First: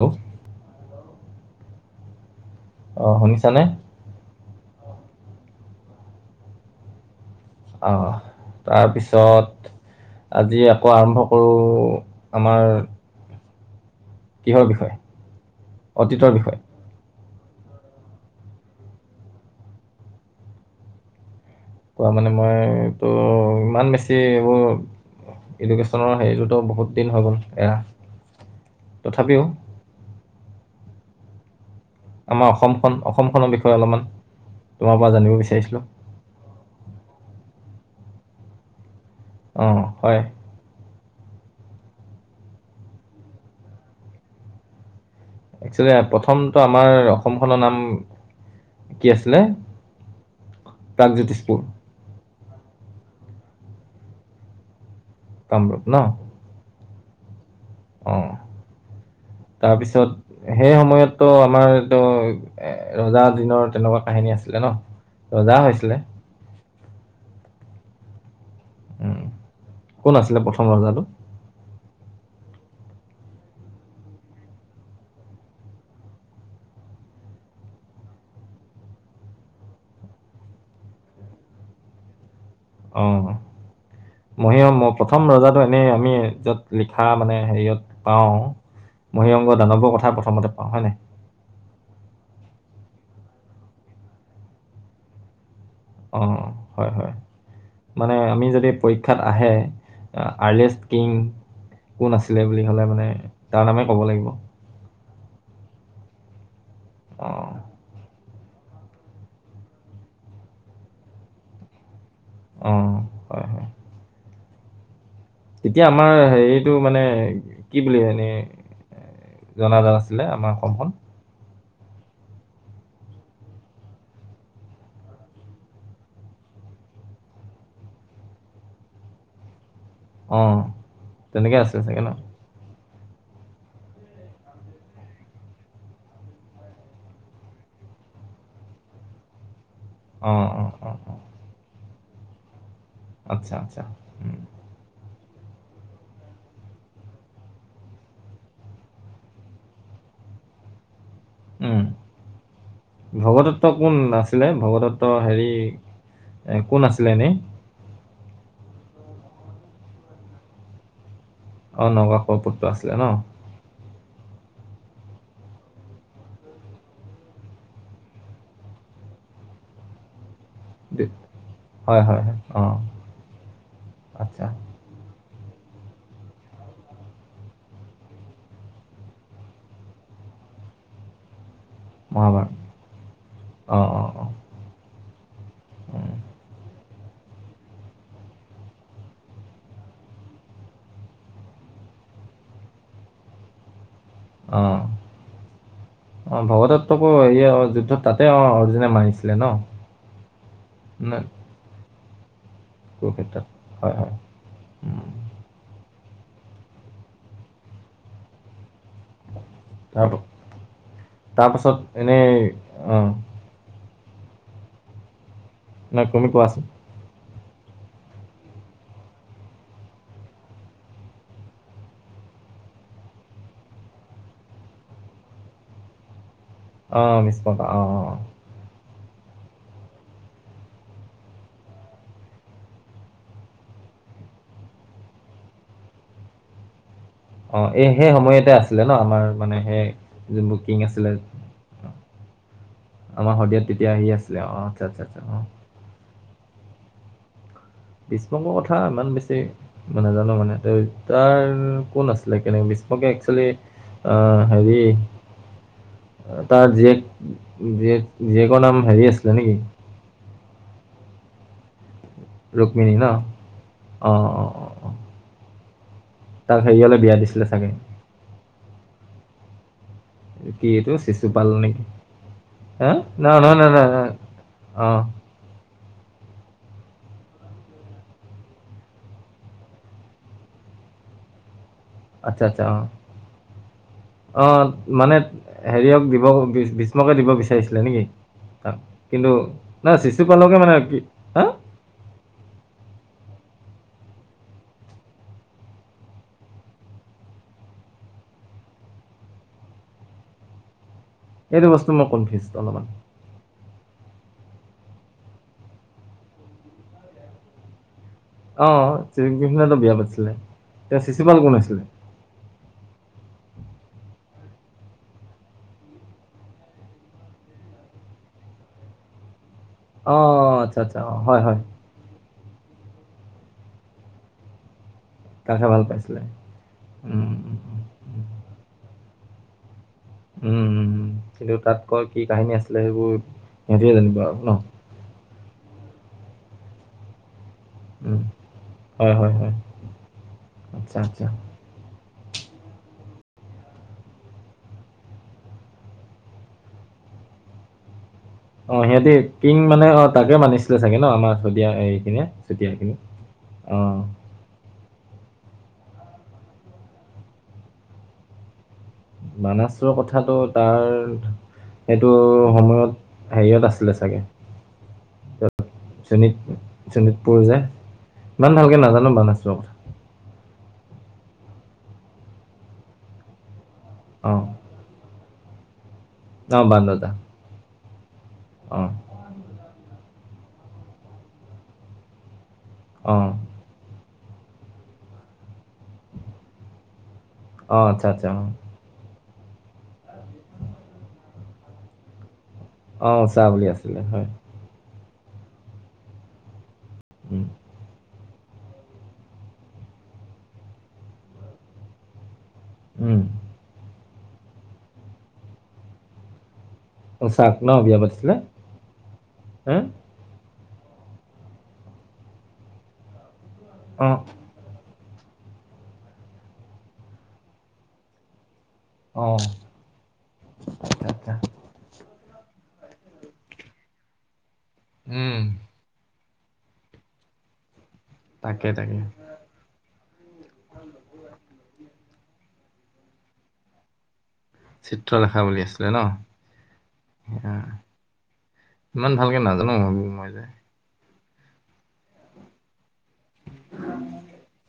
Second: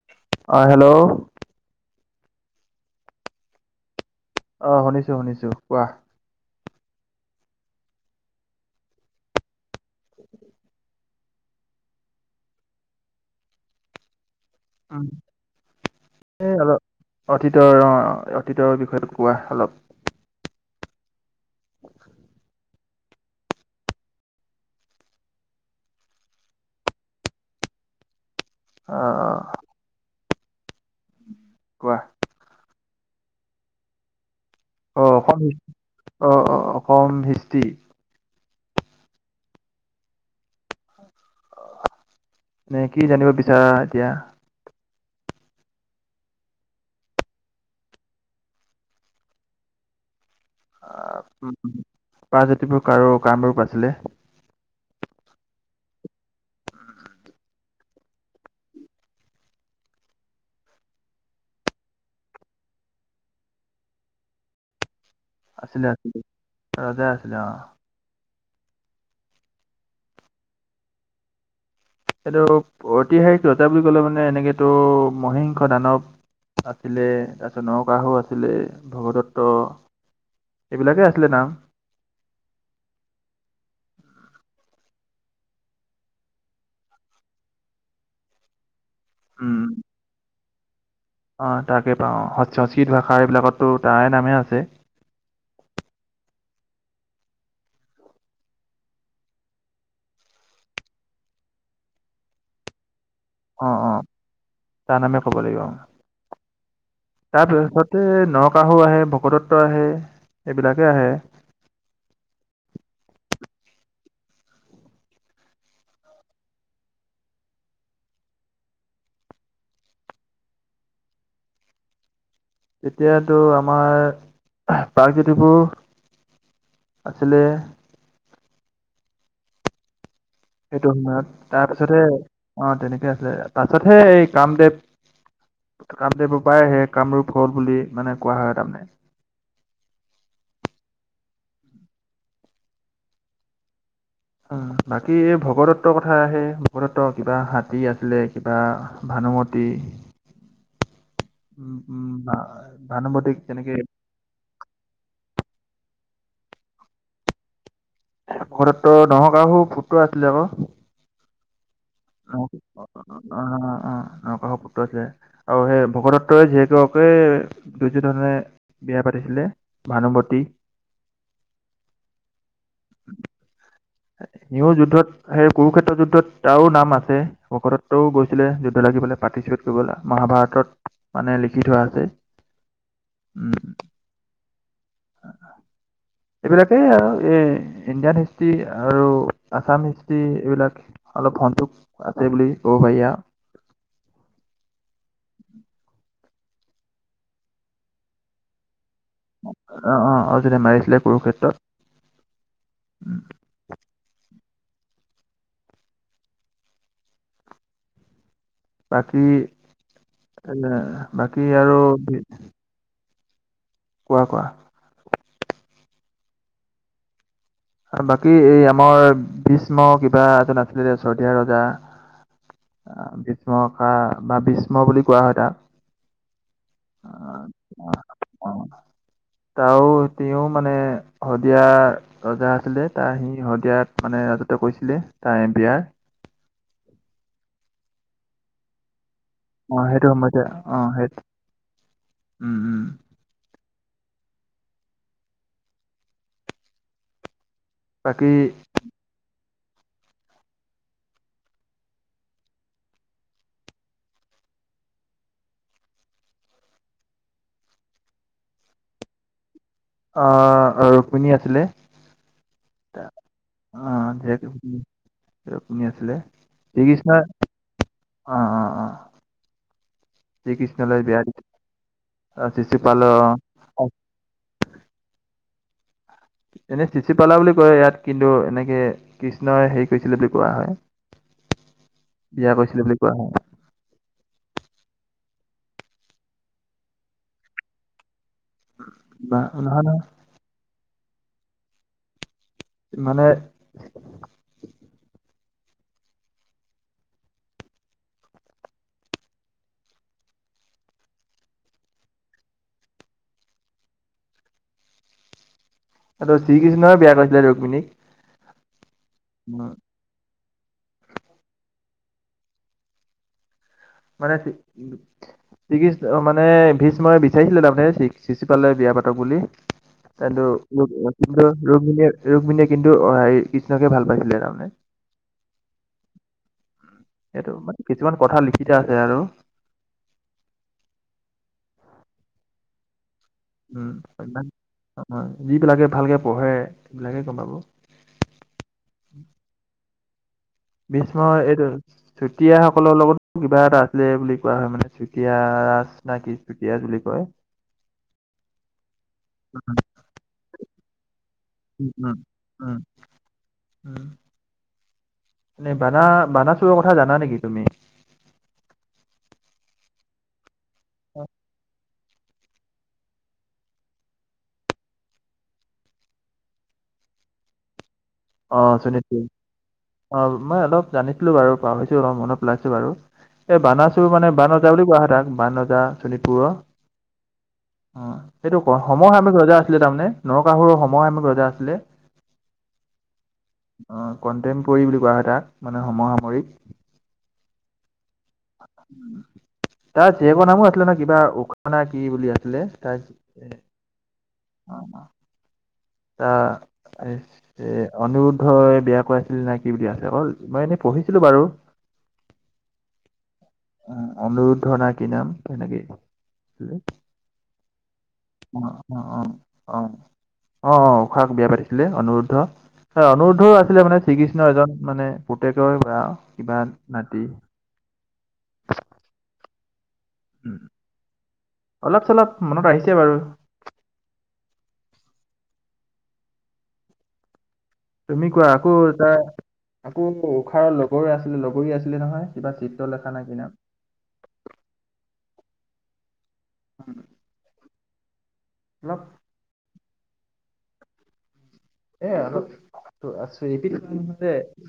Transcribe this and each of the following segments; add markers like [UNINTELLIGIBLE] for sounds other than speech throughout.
Hello অ' hello? অ' শুনিছা নে? অ' শুনিছো শুনিছো কোৱা? অ' তাৰপিছত আজি আকৌ আৰম্ভ কৰোঁ আমাৰ কিহৰ বিষয়ে অতীতৰ উম' এ বিষয়ে অল অতীতৰ অ' অতীতৰ বিষয়ে কোৱা অলপ। কোৱা মানে মইতো, ইমান বেছি এইবোৰ এডুকেশ্যনৰ হেৰিতো ত বহুত দিন হৈ গ'ল এৰা, আহ তথাপিও কোৱা? আমাৰ অসমখন অসমখনৰ বিষয়ে অলপমান তোমাৰ অ পৰা জানিব অসম বিচাৰিছিলোঁ অ অ অসম হিষ্ট্ৰী অ হয় মানে কি জানিব বিচাৰা এতিয়া একচুৱেলি প্ৰথমটো আমাৰ অসমখনৰ নাম কি আছিলে প্ৰাগজ্যোতিশপুৰ প্ৰাগজ্যোতিষপুৰ আৰু কামৰূপ আছিলে কামৰূপ ন অ তাৰপিছত সেই সময়তো আমাৰ এইটো ৰজা দিনৰ তেনেকুৱা কাহিনী আছিলে ন ৰজা আছিলে হৈছিলে আছিলে ৰজা আছিলে অ উম কোন আছিলে প্ৰথম ৰজাটো এইটো ঐতিহাসিক ৰজা বুলি ক'লে মানে এনেকেতো মহিংস দানৱ আছিলে তাৰপিছত নৰকাসুৰ আছিলে ভগদত্ত এইবিলাকে আছিলে নাম অ। মহীয়ম প্ৰথম ৰজাটো এনেই আমি য'ত লিখা মানে হেৰিয়ত! পাও মহিংগ উম দানৱৰ কথা প্ৰথমতে পাওঁ হয় নাই ‌ অ তাকে পাওঁ সংস্কৃত সংস্কৃত ভাষা এইবিলাকতো তাৰে নামে আছে। অ হয়, হয়! মানে আমি যদি পৰীক্ষাত আহে, আৰ্লেষ্ট কিং! কোন আছিলে বুলি, কলে মানে তাৰ অ নামে অ ক'ব লাগিব! তাৰ নামে ক'ব লাগিব উম অ তাৰপিছতে নৰকাসুৰ আহে, ভগদত্ত আহে এইবিলাকে আহে অ, হয় হয় এতিয়া আমাৰ হেৰিটো মানে কি বুলি এনেই। জনাজাত আছিলে আমাৰ অসমখন। তেতেতিয়াতো আমাৰ আ প্ৰাগজ্যোতিষপুৰ আছিলে। অঁ সেইটো সময়ত তেনেকে আছিল চাগে তাৰপিছতহে ন অ তেনেকে আছিলে পাছতহে এই কামদেৱ। কামদেৱৰ পৰাই সেই কামৰূপ হল, বুলি মানে কোৱা হয় তাৰমানে। অ, অ, অ, অ‌। আচ্ছা, আচ্ছা। উম, অ বাকী এই ভগদত্তৰ কথা, আহে ভগদত্ত কিবা হাতী আছিলে কিবা। ভানুমতি। [UNINTELLIGIBLE] উম, উম ভা ভানু্বতিক ভগদত্ত যেনেকে কোন আছিলে ভগদত্ত হেৰি এ কোন আছিলে এনেই ভগদত্ত নৰকাসুৰ পুত্ৰ আছিলে আক অ নৰকাসুৰ পুত্ৰ আছিলে ন। অ', অ', নৰকাসুৰ পুত্ৰ আছিলে আৰু সেই ভগদত্তৰ জীয়েককে দুৰ্যোধনে বিয়া পাতিছিলে ভানুমতি। দে হয়, হয়, হয় অ। সিও যুদ্ধত। সেই কুৰুক্ষেত্ৰ যুদ্ধত তাৰো নাম আছে ভগদত্ত গৈছিলে, যুদ্ধ লাগিবলে তাৰপিছত মহাভাৰতত মানে লিখি থোৱা আছে, মহাভাৰত উম। অঁ অঁ অঁ উম। এইবিলাকে আৰু এই ইণ্ডিয়ান হিষ্ট্ৰী। আৰু আছাম হিষ্টি এইবিলাক অলপ সন্তোষ আছে বুলি ক'ব পাৰি আও।। অঁ, অঁ ভগদত্তকৌ হেৰি যুদ্ধত তাতে অ- অৰ্জুনে মাৰিছে। অঁ, অঁ, অঁ যেতিয়া মাৰিছিলে কুৰু ক্ষেত্ৰত। কুৰুক্ষেত্ৰত হয়, হয়। বাকী তাৰ এ বাকী আৰু? অঁ। কোৱা, কোৱা? [UNINTELLIGIBLE] আৰু বাকী এই আমাৰ গ্ৰীষ্ম কিবা এজন আছিলে যে শদিয়া ৰজা। ভীষ্মষা বা ভীষ্ম বুলি কোৱা হয় তাক। অঁ, ভীষ্ম, অঁ- অঁ। অঁ, তাও -তেওঁ মানে শদিয়া - ৰজা আছিলে তাৰ সি শদিয়াত মানে ৰাজত্ব কৰিছিলে, তাৰ বিয়াৰ - অঁ, এই সেই সময়তে আছিলে ন আমাৰ মানে অ সেই সেইটো সময়তে যোন অ বুকিং সেই আছিলে। উম, উম। আমাৰ শদিয়াত তেতিয়া সেই আছিলে অঁ, আচ্ছা- আচ্ছা‌। বাকী বিষ্ফংকৰ কথা ইমান বেছি- মই নেজানো মানে তাৰ কোন আছিলে? ভীষ্মকে একচেলি- অঁ, হেৰি- তাৰ জীয়েক, জীয়েক -জীয়েকৰ নাম হেৰি আছিলে নেকি? ৰুক্মিণী আছিলে। ৰুক্মিণী ন আহ অ' যিহেতু অ' অ' - অ'। ৰুক্মিণী আছিলে। তাক হেৰিয়ালৈ বিয়া দিছিলে চাগে! অঁ -অঁ -অঁ। কি এইটো বিয়া চিচু পাল নেকি? অ চিচি হ, পাল ন- নহয়, নাই অ -নাই, ন, অঁ। এনে চিচিপালা বুলি কয় ইয়াত কিন্তু এনেকে কৃষ্ণই হেৰি কৰিছিলে বুলি কোৱা হয়। আচ্ছা, বিয়া আচ্ছা, অঁ। কৰিছিলে বুলি কোৱা হয় অঁ, মানে হেৰিয়ক ভীষ্মকে দিব বিচাৰিছিল নেকি? কিন্তু বা নহয় নাই নহয় চিচু পালকে মানে কি- হা মানে- সেইটো বস্তু মই কনফিউজ অলপমান। শ্ৰীকৃষ্ণই বিয়া কৰিছিলে ৰক্মিণীক। অঁ, শ্ৰীকৃষ্ণই তো বিয়া পাতিছিলে, তেওঁ শিশুপাল কোন আছিলে? মানে- শ্ৰীকৃষ্ণ মানে ভীষ্মই বিচাৰিছিলে তাৰমানে চি- চিচু পালে বিয়া পাতক বুলি। কিন্তু অঁ আচ্ছা আচ্ছা ৰুক্মিণীয়ে অঁ হয় কিন্তু হয় ৰুক্মিণীয়ে কিন্তু অঁ, হেৰি কৃষ্ণকে ভাল পাইছিলে তাৰমানে। তাকহে ভাল পাইছিলে। উম, এইটো উম, উম, মানে, কিছুমান উম। কথা লিখি থোৱা আছে আৰু। উম, উম। কিন্তু তাত ক কি কাহিনী আছিলে সেইবোৰ- সিহঁতিয়ে জানিব আৰু ন যিবিলাকে ভালকে পঢ়ে সেইবিলাকে গম পাব। উম, হয়- হয় -হয়। আচ্ছা ভীষ্ম আচ্ছা এইটো- চুতীয়াসকলৰ লগত কিবা এটা আছিলে বুলি কোৱা হয় মানে চুতীয়া না কি! চুতিয়া বুলি কয়। [INAUDIBLE] অ', সিহঁতে কিং মানে অ', তাকে মানিছিলে চাগে ন', আমাৰ চতিয়া উম, এই উম, খিনিয়ে চতিয়া উম। খিনি। উম। নে বানা, বানা চোৰৰ কথা জানা নেকি তুমি? মানাছৰ কথাটো তাৰ সেইটো সময়ত হেৰিয়ত আছিলে চাগে। শোণিত শোণিতপুৰ যে। ইমান অ', ভালকে নাজানো শোণিতপুৰ বানাছৰ কথা অ', মই অলপ জানিছিলো বাৰু পাহৰিছো অলপ মনত পেলাইছোঁ বাৰু। এই বানাচোৰ অ মানে বান ৰজা বুলি কোৱা কোৱা হয় তাক বান ৰজা। অ', বাণৰজা। উ, সেইটো ক সময়সাময়িক ৰজা আছিলে তাৰমানে নৰকাসুৰৰ সময়সাময়িক ৰজা আছিলে। অ'। অ', [UNINTELLIGIBLE] বুলি কোৱা হয় তাক, মানে সমসামৰিক। অ', আচ্ছা আচ্ছা, অ'। তাৰ জীয়েকৰ নামো আছিলে ন কিবা [UNINTELLIGIBLE] কি বুলি আছিলে। অ', উচা বুলি আছিলে হয়। [UNINTELLIGIBLE] উম অনিৰোদ্ধই বিয়া কৰাইছিলে নে কি, বিয়া যে হল, মই এনেই পঢ়িছিলো বাৰু উম। অনুৰদ্ধৰ নে কি নাম তেনেকে [UNINTELLIGIBLE] ন বিয়া পাতিছিলে, অ হা। অ অ', অ', উষাক বিয়া পাতিছিলে অনোৰুদ্ধ। হয়, অনোৰুদ্ধই আছিলে মানে অ শ্ৰীকৃষ্ণ এজন মানে পুতেকৰ বা কিবা নাতি অ'। আচ্ছা আচ্ছা অলপ চলপ মনত আহিছে বাৰু। উম। তুমি কোৱা তাকে আকৌ তাকে তাত আকৌ উশাৰ লগৰ আছিলে, লগৰি আছিলে নহয় কিবা চিত্ৰলেখা নে কি নাম। চিত্ৰলেখা বুলি আছিলে ন। অলপ ইমান ভালকে নাজানো মই যে এ অলপ [UNINTELLIGIBLE]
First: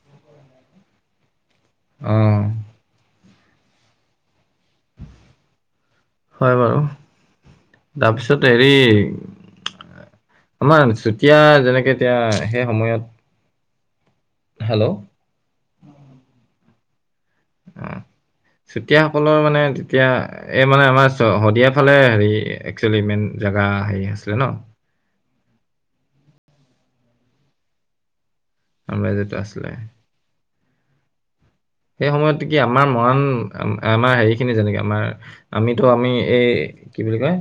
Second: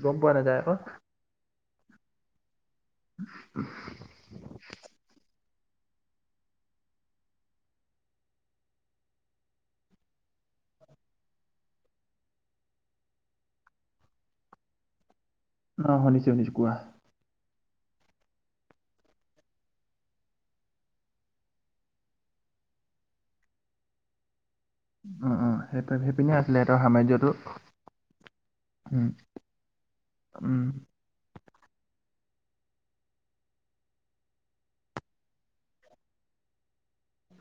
গম পোৱা নাযায় আকৌ। অ'। [UNINTELLIGIBLE] হয় বাৰু, তাৰপিছত হেৰি আমাৰ চুতীয়া যেনেকে এতিয়া একে সময়ত হেল্ল'। অ', শুনিছো শুনিছো কোৱা। অ', চুতীয়াসকলৰ মানে তেতিয়া এই মানে আমাৰ শদিয়াৰ ফালে হেৰি একচুৱেলি মেইন জেগা হেৰি আছিলে ন। উম উম, সেইটো সেইপিনে আছিলে সিহঁতৰ সাম্ৰজ্যটো। সাম্ৰাজ্যটো আছিলে। উম। সেই সময়ত কি আমাৰ মৰাণ আমাৰ হেৰি খিনি যেনেকে আমাৰ আমিতো আমি এই কি বুলি কয়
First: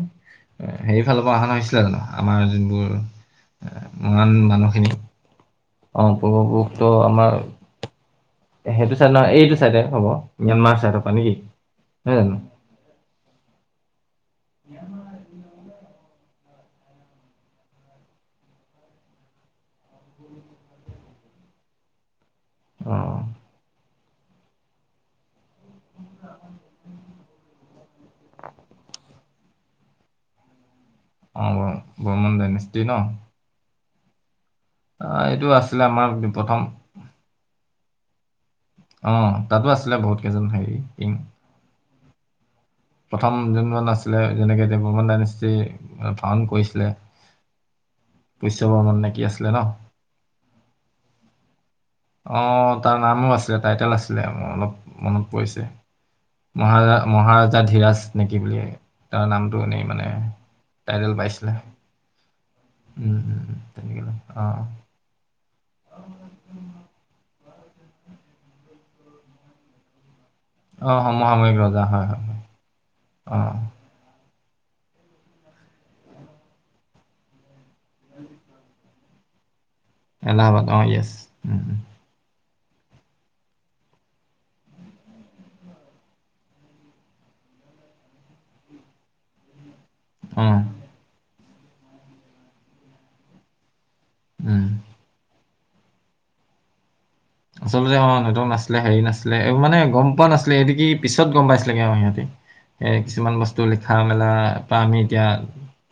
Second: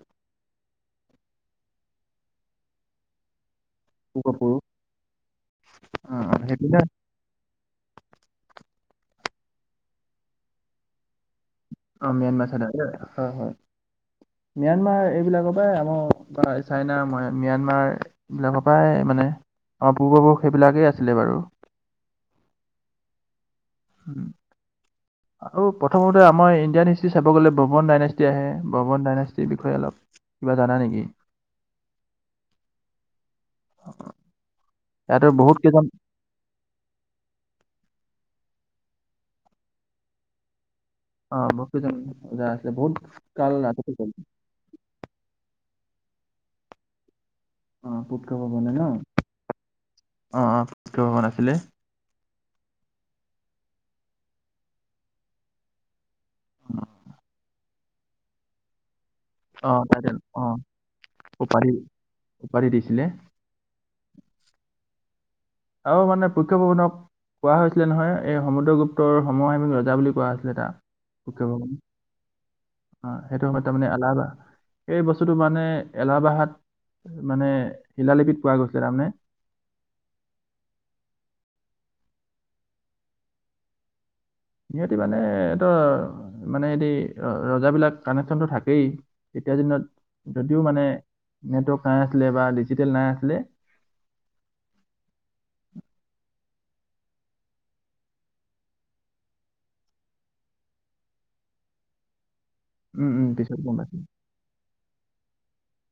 সেই ফালৰ পৰা অহা নহৈছিলে জানো? আমাৰ যোনবোৰ এ পূব মৰাণ পৰু মানুহখিনি। অঁ অ', অ', পূৰ্বপুৰুষ সেইপিনে ত আমাৰ সেইটো চাইড নহয় এইটো চাইডে হ'ব ম্যানমাৰ চাইডৰ পৰা নেকি? অঁ নহয় জানো ম্যানমাৰ চাইডৰ উম হয় হয়। ম্যানমাৰ এইবিলাকৰ পৰাই আমাৰ চাইনা ম্যানমাৰ এই বিলাকৰ পৰাই মানে, আমাৰ পূৰ্বপুৰুষ সেইবিলাকেই আছিলে বাৰু। অঁ। উম। আৰু প্ৰথমতে আমাৰ ইণ্ডিয়ান হিষ্ট্ৰি চাব গ'লে ব্ৰমন ডাইনেষ্টি আহে, ব্ৰমন ডাইনেষ্টিৰ বিষয়ে অলপ কিবা জানা নেকি? অঁ ব বৰ্মন ডাইনেষ্টি ন। অঁ ইয়াতো এইটো বহুত আছিলে কেইজন আমাৰ প্ৰথম অঁ তাতো আছিলে বহুত কেইজন হেৰি কিং। অঁ বহুত কেইজন ৰজা আছিলে বহুত প্ৰথম কাল যোনজন ৰাজত্ব আছিলে যেনেকে এতিয়া বৰ্মন ডাইনেষ্টি ফাউণ্ড কৰিছিলে অ পুষ্য বৰ্মন নে কি আছিলে ন? অঁ অঁ পুষ্য বৰ্মন আছিলে। অঁ তাৰ নামো আছিলে টাইটেল আছিলে, মোৰ অলপ মনত পৰিছে। মহাৰা মহাৰাজা ধীৰাজ নে কি বুলি। তাৰ নামটো অ এনেই মানে তাইটেল অ টাইটেল পাইছিলে। উপাধি উপাধি দিছিলে। [UNINTELLIGIBLE] অঁ। আৰু মানে পুষ্য বৰ্মনক কোৱা হৈছিলে নহয়, এই সমুদ্ৰগুপ্তৰ সমসামিক ৰজা বুলি কোৱা [UNINTELLIGIBLE] অ সমসাময়িক ৰজা হয় হয় অ সেইটো সময়ত তাৰমানে আলাবা এই বস্তুটো মানে এলাবাহাত মানে শিলালিপিত পোৱা গৈছিলে তাৰমানে। এলাহবাদ অঁ য়েছ, উম উম। সিহঁতি মানে এটোৰ মানে সিতি ৰজা বিলাক কানেকচনটো থাকেই। তেতিয়াৰ দিনত অঁ যদিও মানে নেটৱৰ্ক নাই আছিলে বা ডিজিটেল নাই আছিলে উম। আচলতে অ নেটৱৰ্ক নাছিলে হেৰি নাছিলে, এইবোৰ মানে গম পোৱা নাছিলে এইটো কি পিছত গম পাইছিলেগে আৰু সিহঁতে। এ উম উম কিছুমান পিছত বস্তু গম পাইছো লিখা মেলাৰ পৰা আমি এতিয়া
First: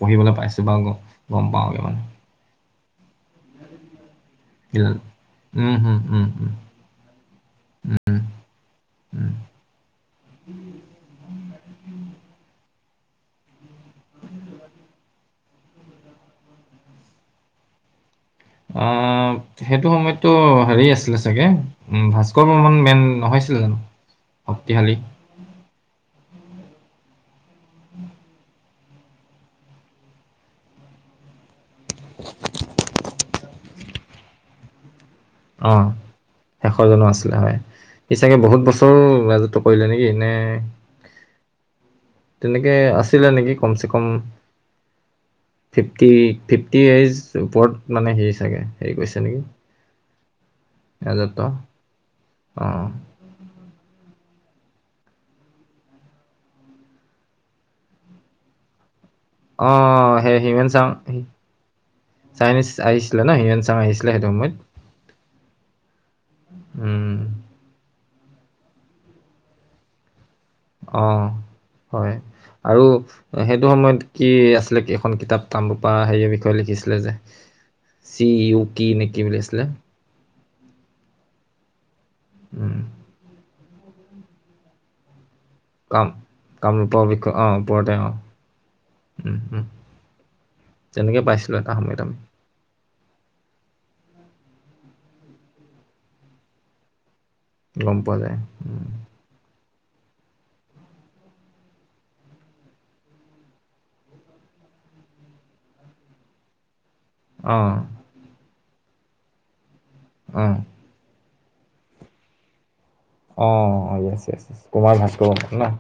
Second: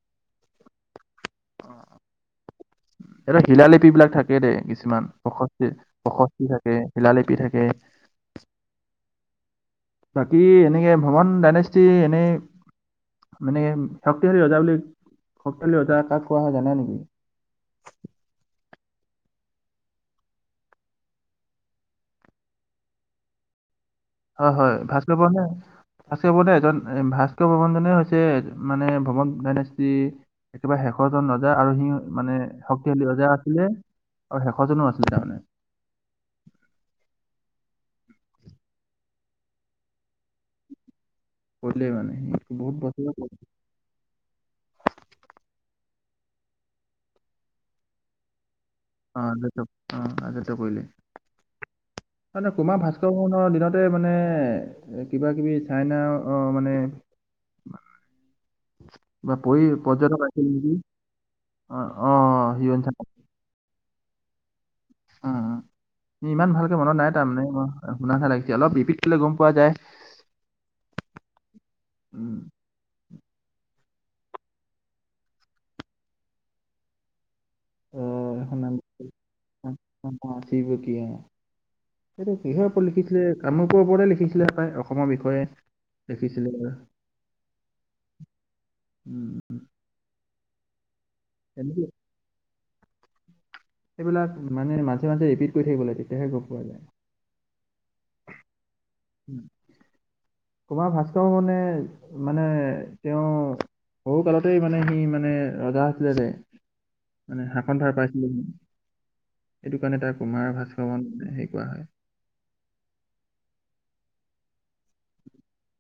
পঢ়িবলে পাইছো বা গম পাওঁ। এতিয়া শিলালিপি বিলাক থাক থাকে দে ইল- কিছুমান প্ৰসসি উম, হুম, উম, প্ৰসস্তি উম, থাকে শিলালিপি থাকে। উম। বাকী এনেকে ভ্মণ ডাইনেষ্টি এনেই মানে শক্তিশালী ৰজা বুলি, শক্তিশালী ৰজা কাক কোৱা হয় জানা নেকি? অঁ সেইটো সময়তো হেৰি আছিলে চাগে, উম ভাস্কৰ বৰ্মন মেইন নহয়ছিলে জানো? হয় হয় শক্তিশালী ভাস্কৰ বৰ্নে ভাস্কৰ বৰ্নে এজন ভাস্কৰ বৰ্মন জনে হৈছে মানে ভমণ ডাইনেষ্টী একেবাৰে শেষৰজন ৰজা আৰু সি মানে শক্তিশালী ৰজা আছিলে, আৰু শেষৰ জনো আছিলে তাৰমানে। অঁ। শেষৰজনো আছিলে হয়, সি চাগে বহুত বছৰ ৰাজত্ব কৰিলে নেকি নে কৰিলে মানে বহুত বছৰে ক কমছে কম ফিফটি, ফিফটি এইজ ওপৰত মানে সি চাগে। হেৰি কৰিছে অ নেকি [UNINTELLIGIBLE] ৰাজত্ব কৰিলি। অ কুমা ভাস্কৰ দিনতে মানে কিবা কিবি চাইনা অ মানে [UNINTELLIGIBLE] কিবা পৰি অ পৰ্যটক সেই আহিছিল হিউমেন নেকি? চাং অ, অ, চাইনিজ হিউৱেন চাং। আহিছিলে। নাই হিঙেংচাং আহিছিলে সেইটো সময়ত অ অ ইমান ভালকে মনত নাই উম তাৰমানে শুনা না লাগিছে অলপ ৰিপিট কৰিলে গম পোৱা যায়। অ হয় উম, আৰু সেইটো সময়ত কি আছিলে এখন কিতাপ তামৰূপা হেৰিয়ে বিষয়ে লিখিছিলে যে চি উ কি নে কি বুলি আছিলে? অ চি উ কি অ এইটো কিহৰ উম ওপৰত লিখিছিলে কামৰূপৰ ওপৰতে লিখিছিলে অসমৰ বিষয়ে কাম লিখিছিলে। কামৰূপৰ অ বিষয় আহ ওপৰতে আহ, উ উম। তেনেকে পাইছিলো এটা তেনেকে সময়ত আমি। সেইবিলান মানে মাজে মাজে ৰিপিট কৰি থাকিব লাগে, তেতিয়াহে গম পোৱা যায়। গম পোৱা যায় উম। কুমাৰ ভাস্কৰ বৰ্মনে মানে তেওঁ সৰু কালতেই মানে সি মানে ৰজা হৈছিল যে [INAUDIBLE] মানে শাসনধাৰ পাইছিলে যে। সেইটো কাৰণে তাৰ কুমাৰ অ ভাস্কৰ বৰ্মন হেৰি কৰা হয়। অ yes yes yes Kumar Bhaskar Barman ন?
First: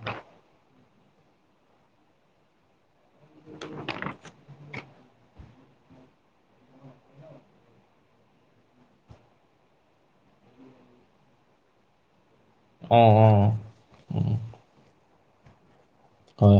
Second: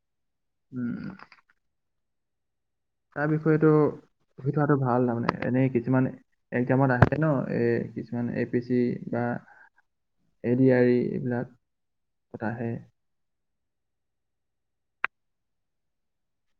উম। তাৰ বিষয়েতো পঢ়ি থোৱাটো ভাল তাৰমানে, এনেই কিছুমান একজামত আহে ন, এ কিছুমান এ পি চি বা এ ডি আৰ ই এইবিলাক কত আহে। অ অ উম। হয়।